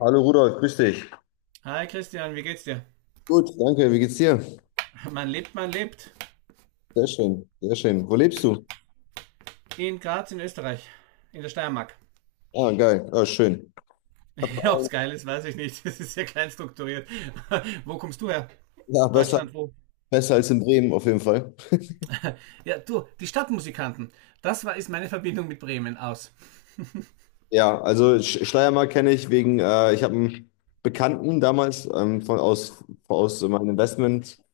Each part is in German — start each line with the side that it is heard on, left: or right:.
left: Hallo Rudolf, grüß dich.
right: Hi Christian, wie geht's dir?
left: Gut, danke. Wie geht's dir?
right: Man lebt, man lebt.
left: Sehr schön, sehr schön. Wo lebst du?
right: In Graz in Österreich, in der Steiermark.
left: Ah, geil. Ah, schön. Hab
right: Ja,
left: ein-
right: ob's geil ist, weiß ich nicht. Das ist sehr klein strukturiert. Wo kommst du her?
left: Ja, besser,
right: Deutschland, wo?
left: besser als in Bremen auf jeden Fall.
right: Ja, du, die Stadtmusikanten. Das war, ist meine Verbindung mit Bremen aus.
left: Ja, also Schleiermark kenne ich wegen, ich habe einen Bekannten damals, aus meinen Investment-Geschichten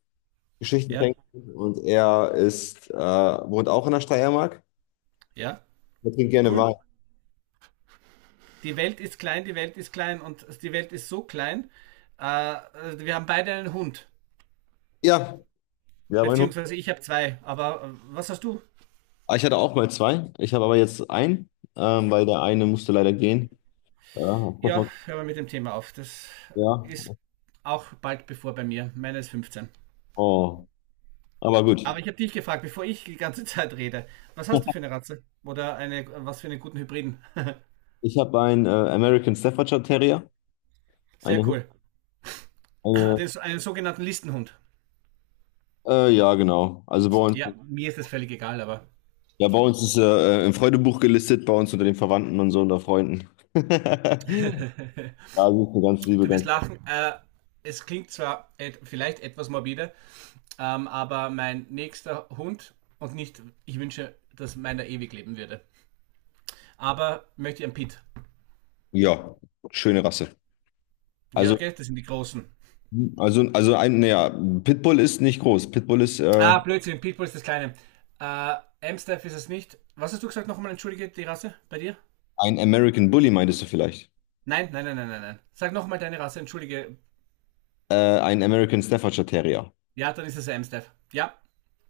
right: Ja,
left: kennengelernt und wohnt auch in der Schleiermark.
right: ja,
left: Er trinkt gerne
right: cool.
left: Wein.
right: Die Welt ist klein, die Welt ist klein und die Welt ist so klein. Äh, Wir haben beide einen Hund.
left: Ja, ja, mein Hund.
right: Beziehungsweise ich habe zwei. Aber was hast du?
left: Ah, ich hatte auch mal zwei. Ich habe aber jetzt einen, weil der eine musste leider gehen. Ja,
right: Ja, hören wir mit dem Thema auf. Das
left: ja.
right: ist auch bald bevor bei mir. Meine ist 15.
left: Oh. Aber
right: Aber
left: gut.
right: ich habe dich gefragt, bevor ich die ganze Zeit rede, was hast du für eine Ratze? Oder eine, was für einen guten Hybriden?
left: Ich habe einen American Staffordshire Terrier.
right: Sehr
left: Eine,
right: cool.
left: eine,
right: Den, einen sogenannten Listenhund.
left: ja, genau. Also bei uns,
right: Ja, mir ist das völlig egal, aber
left: ja, bei uns ist er im Freudebuch gelistet, bei uns unter den Verwandten und so unter Freunden.
right: du
left: Ja, sie ist eine ganz liebe,
right: wirst
left: ganz.
right: lachen. Es klingt zwar et vielleicht etwas morbide, aber mein nächster Hund und nicht, ich wünsche, dass meiner ewig leben würde. Aber möchte ich einen Pit.
left: Ja, schöne Rasse.
right: Ja,
left: Also,
right: gell, das sind die Großen.
left: also ein, naja, Pitbull ist nicht groß. Pitbull ist
right: Ah, Blödsinn, Pitbull ist das Kleine. Amstaff ist es nicht. Was hast du gesagt nochmal? Entschuldige, die Rasse bei dir?
left: ein American Bully, meintest du vielleicht?
right: Nein, nein, nein, nein, nein, nein. Sag nochmal deine Rasse, entschuldige.
left: Äh, ein American Staffordshire Terrier.
right: Ja, dann ist es Amstaff. Ja,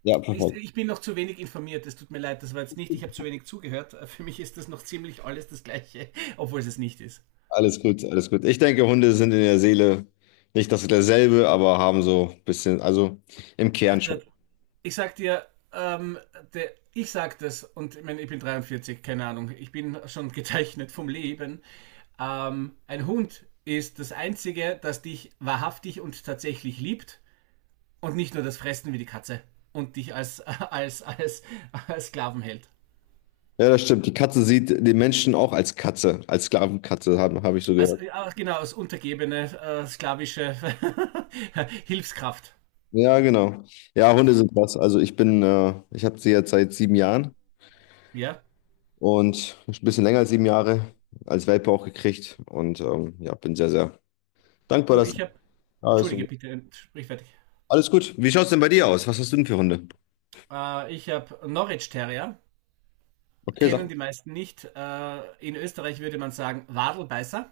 left: Ja,
right: ich,
left: perfekt.
right: ich bin noch zu wenig informiert. Es tut mir leid, das war jetzt nicht. Ich habe zu wenig zugehört. Für mich ist das noch ziemlich alles das Gleiche, obwohl es nicht ist.
left: Alles gut, alles gut. Ich denke, Hunde sind in der Seele nicht das derselbe, aber haben so ein bisschen, also im Kern schon.
right: da- Ich sag dir, ähm, der, ich sag das und ich, mein, ich bin 43, keine Ahnung, ich bin schon gezeichnet vom Leben. Ein Hund ist das Einzige, das dich wahrhaftig und tatsächlich liebt und nicht nur das Fressen wie die Katze und dich als, als Sklaven hält.
left: Ja, das stimmt. Die Katze sieht den Menschen auch als Katze, als Sklavenkatze, hab ich so
right: Als,
left: gehört.
right: genau, als untergebene, sklavische Hilfskraft.
left: Ja, genau. Ja, Hunde sind was. Also ich habe sie jetzt seit sieben Jahren
right: Ja?
left: und ein bisschen länger als sieben Jahre als Welpe auch gekriegt und, ja, bin sehr, sehr dankbar,
right: Du,
left: dass
right: ich habe.
left: alles so
right: Entschuldige
left: gut.
right: bitte, sprich fertig.
left: Alles gut. Wie schaut's denn bei dir aus? Was hast du denn für Hunde?
right: Ich habe Norwich Terrier,
left: Okay,
right: kennen
left: sag.
right: die meisten nicht. In Österreich würde man sagen Wadelbeißer.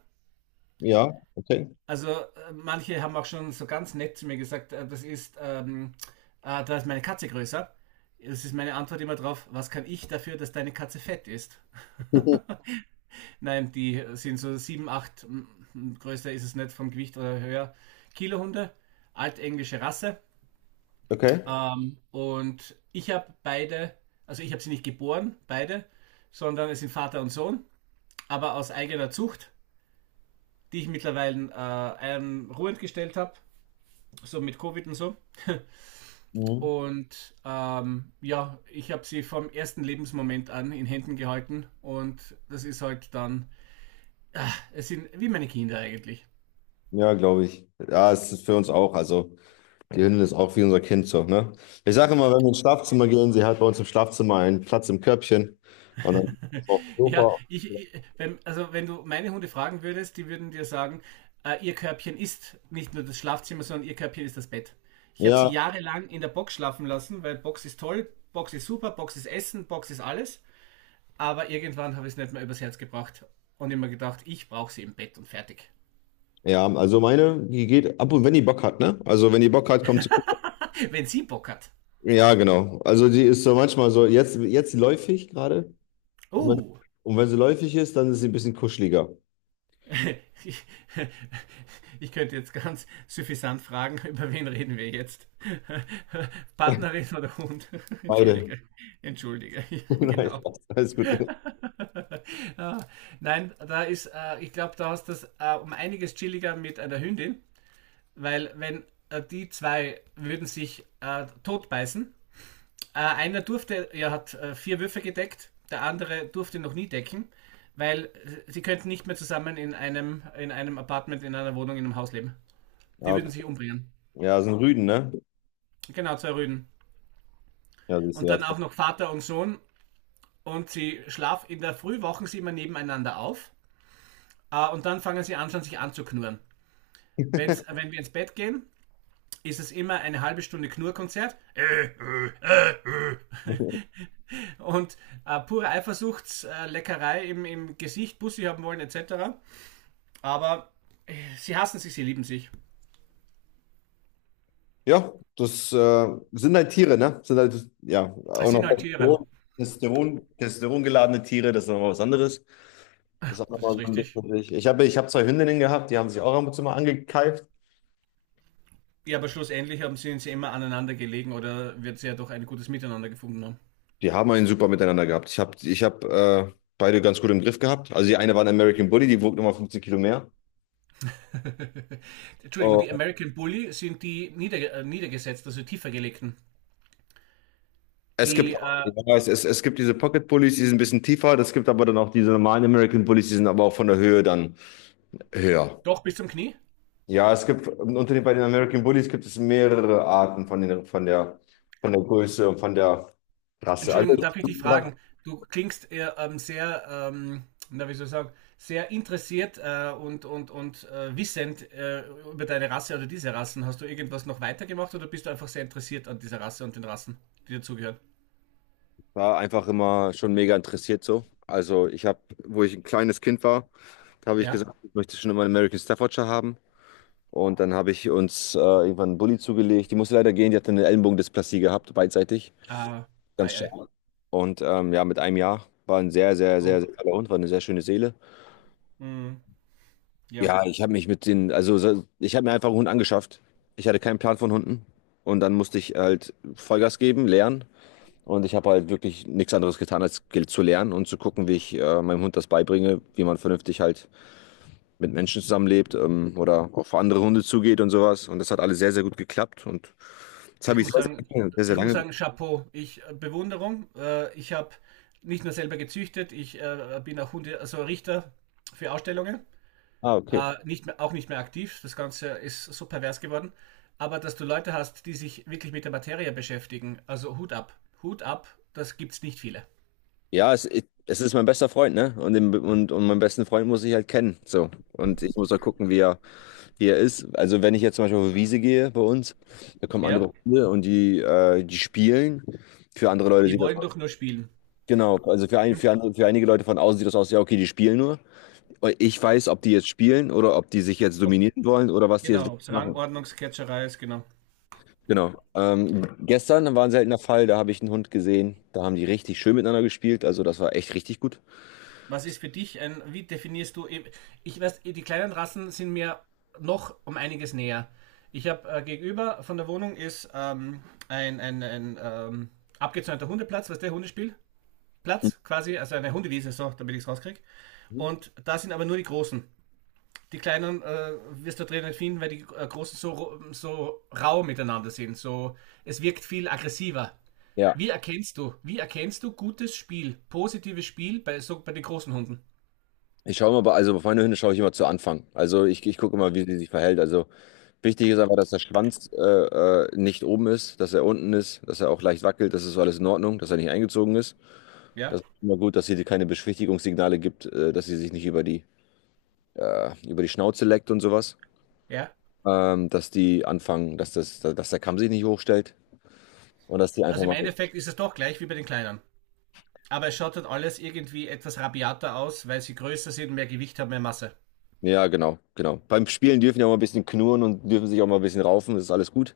left: Ja, okay.
right: Also manche haben auch schon so ganz nett zu mir gesagt, das ist, da ist meine Katze größer. Das ist meine Antwort immer drauf, was kann ich dafür, dass deine Katze fett ist? Nein, die sind so 7 8 größer ist es nicht vom Gewicht oder höher. Kilohunde, altenglische Rasse.
left: Okay.
right: Und ich habe beide, also ich habe sie nicht geboren, beide, sondern es sind Vater und Sohn, aber aus eigener Zucht, die ich mittlerweile ruhend gestellt habe, so mit Covid und so.
left: Mhm.
right: Und ja, ich habe sie vom ersten Lebensmoment an in Händen gehalten und das ist halt dann, es sind wie meine Kinder eigentlich.
left: Ja, glaube ich. Ja, es ist für uns auch. Also, die Hündin ist auch wie unser Kind so, ne? Ich sage immer, wenn wir ins Schlafzimmer gehen, sie hat bei uns im Schlafzimmer einen Platz im Körbchen und dann auf dem
right: Ja,
left: Sofa.
right: ich wenn, also wenn du meine Hunde fragen würdest, die würden dir sagen, ihr Körbchen ist nicht nur das Schlafzimmer, sondern ihr Körbchen ist das Bett. Ich habe sie
left: Ja,
right: jahrelang in der Box schlafen lassen, weil Box ist toll, Box ist super, Box ist Essen, Box ist alles. Aber irgendwann habe ich es nicht mehr übers Herz gebracht und immer gedacht, ich brauche sie im Bett und fertig.
left: ja, also meine, die geht ab und wenn die Bock hat, ne? Also, wenn die Bock hat, kommt sie.
right: Wenn sie Bock hat.
left: Ja, genau. Also, die ist so manchmal so, jetzt, jetzt läufig gerade. Und wenn,
right: Oh,
left: und wenn sie läufig ist, dann ist sie ein bisschen kuscheliger.
right: ich, ich könnte jetzt ganz suffisant fragen, über wen reden wir jetzt? Partnerin oder Hund?
left: Beide.
right: Entschuldige, entschuldige, ja,
left: Nein,
right: genau.
left: Spaß, alles gut.
right: Ah, nein, da ist, ich glaube, da hast du es um einiges chilliger mit einer Hündin, weil wenn die zwei würden sich totbeißen. Einer durfte, er hat vier Würfe gedeckt, der andere durfte noch nie decken, weil sie könnten nicht mehr zusammen in einem Apartment, in einer Wohnung, in einem Haus leben. Die
left: Ja,
right: würden
left: okay.
right: sich umbringen.
left: Ja, sind Rüden, ne?
right: Genau, zwei Rüden.
left: Ja, siehst du,
right: Und
left: ja.
right: dann auch noch Vater und Sohn. Und sie schlafen in der Früh, wachen sie immer nebeneinander auf. Und dann fangen sie an, schon sich anzuknurren. Wenn wir ins Bett gehen, ist es immer eine halbe Stunde Knurrkonzert und pure Eifersuchtsleckerei im Gesicht, Bussi haben wollen etc. Aber sie hassen sich, sie lieben sich.
left: Ja, das sind halt Tiere, ne? Sind halt, ja, auch
right: Es sind
left: noch
right: halt Tiere.
left: Testosterongeladene Tiere, das ist nochmal was anderes. Das ist auch
right: Das
left: nochmal
right: ist
left: so ein Ding
right: richtig.
left: für natürlich. Ich habe zwei Hündinnen gehabt, die haben sich auch ab und zu mal angekeift.
right: Ja, aber schlussendlich haben sie sie immer aneinander gelegen oder wird sie ja doch ein gutes Miteinander gefunden haben.
left: Die haben einen super miteinander gehabt. Ich habe beide ganz gut im Griff gehabt. Also die eine war ein American Bully, die wog nochmal 15 Kilo mehr.
right: Entschuldigung, die
left: Oh,
right: American Bully sind die nieder, niedergesetzt, also tiefer gelegten.
left: es gibt,
right: Die
left: ich weiß, es gibt diese Pocket Bullies, die sind ein bisschen tiefer. Es gibt aber dann auch diese normalen American Bullies, die sind aber auch von der Höhe dann höher.
right: doch bis zum Knie?
left: Ja, es gibt unter den bei den American Bullies gibt es mehrere Arten von der Größe und von der Rasse. Also
right: Entschuldigung,
left: ich
right: darf ich dich fragen? Du klingst sehr, na wie soll ich sagen, sehr interessiert wissend über deine Rasse oder diese Rassen. Hast du irgendwas noch weitergemacht oder bist du einfach sehr interessiert an dieser Rasse und den Rassen, die dazugehören?
left: war einfach immer schon mega interessiert so. Also ich habe, wo ich ein kleines Kind war, da habe ich
right: Ja,
left: gesagt, ich möchte schon immer einen American Staffordshire haben. Und dann habe ich uns irgendwann einen Bulli zugelegt. Die musste leider gehen, die hatte eine Ellenbogendysplasie gehabt, beidseitig,
right: ah,
left: ganz
right: ei, ei.
left: stark. Und ja, mit einem Jahr war ein sehr, sehr, sehr,
right: Oh,
left: sehr toller Hund, war eine sehr schöne Seele.
right: mm, ja.
left: Ja, ich habe mich mit den, also so- ich habe mir einfach einen Hund angeschafft. Ich hatte keinen Plan von Hunden. Und dann musste ich halt Vollgas geben, lernen. Und ich habe halt wirklich nichts anderes getan, als zu lernen und zu gucken, wie ich meinem Hund das beibringe, wie man vernünftig halt mit Menschen zusammenlebt, oder auf andere Hunde zugeht und sowas. Und das hat alles sehr, sehr gut geklappt. Und das
right: Ich
left: habe ich
right: muss
left: sehr, sehr
right: sagen,
left: lange, sehr, sehr
right: ich muss
left: lange.
right: sagen, Chapeau. Ich Bewunderung. Ich habe nicht nur selber gezüchtet, ich bin auch Hunde, also Richter für Ausstellungen.
left: Ah, okay.
right: Nicht mehr, auch nicht mehr aktiv. Das Ganze ist so pervers geworden. Aber dass du Leute hast, die sich wirklich mit der Materie beschäftigen, also Hut ab. Hut ab, das gibt's nicht viele.
left: Ja, es ist mein bester Freund, ne? Und meinen besten Freund muss ich halt kennen. So. Und ich muss halt gucken, wie er hier ist, also wenn ich jetzt zum Beispiel auf die Wiese gehe bei uns, da kommen
right: Ja,
left: andere Hunde und die spielen. Für andere Leute
right: die
left: sieht das
right: wollen
left: aus.
right: doch nur spielen.
left: Genau, also für einige Leute von außen sieht das aus, ja, okay, die spielen nur. Aber ich weiß, ob die jetzt spielen oder ob die sich jetzt
right: Ob,
left: dominieren wollen oder was die jetzt
right: genau,
left: wirklich
right: ob es
left: machen.
right: Rangordnungsketzerei ist, genau.
left: Genau. Gestern war ein seltener Fall, da habe ich einen Hund gesehen, da haben die richtig schön miteinander gespielt, also das war echt richtig gut.
right: Was ist für dich ein, wie definierst du, ich weiß, die kleinen Rassen sind mir noch um einiges näher. Ich habe gegenüber von der Wohnung ist ein abgezäunter Hundeplatz, was der Hundespielplatz quasi, also eine Hundewiese, so, damit ich es rauskriege.
left: Mhm.
right: Und da sind aber nur die Großen. Die Kleinen wirst du drin nicht finden, weil die Großen so, so rau miteinander sind. So, es wirkt viel aggressiver.
left: Ja,
right: Wie erkennst du gutes Spiel, positives Spiel bei, so, bei den großen Hunden?
left: ich schaue immer, also auf meine Hunde schaue ich immer zu Anfang. Also ich gucke immer, wie sie sich verhält. Also wichtig ist aber, dass der Schwanz nicht oben ist, dass er unten ist, dass er auch leicht wackelt, das ist alles in Ordnung, dass er nicht eingezogen ist.
right: Ja?
left: Das ist immer gut, dass sie dir keine Beschwichtigungssignale gibt, dass sie sich nicht über die Schnauze leckt und sowas.
right: Ja.
left: Dass die anfangen, dass der Kamm sich nicht hochstellt und dass die einfach
right: Also im
left: mal.
right: Endeffekt ist es doch gleich wie bei den Kleinern. Aber es schaut halt alles irgendwie etwas rabiater aus, weil sie größer sind, mehr Gewicht haben, mehr Masse.
left: Ja, genau, genau. Beim Spielen dürfen die auch mal ein bisschen knurren und dürfen sich auch mal ein bisschen raufen, das ist alles gut.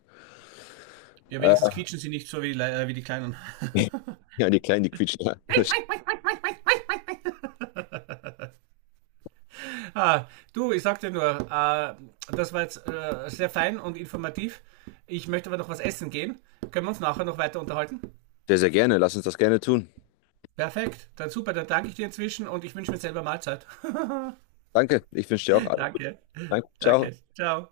right: Ja,
left: Äh,
right: wenigstens quietschen sie nicht so wie, wie die Kleinen.
left: ja, die Kleinen, die quietschen. Ja.
right: Ah, du, ich sag dir nur, das war jetzt sehr fein und informativ. Ich möchte aber noch was essen gehen. Können wir uns nachher noch weiter unterhalten?
left: Sehr, sehr gerne, lass uns das gerne tun.
right: Perfekt, dann super, dann danke ich dir inzwischen und ich wünsche mir selber Mahlzeit.
left: Danke, ich wünsche dir auch alles.
right: Danke,
left: Danke,
right: danke.
left: ciao.
right: Ciao.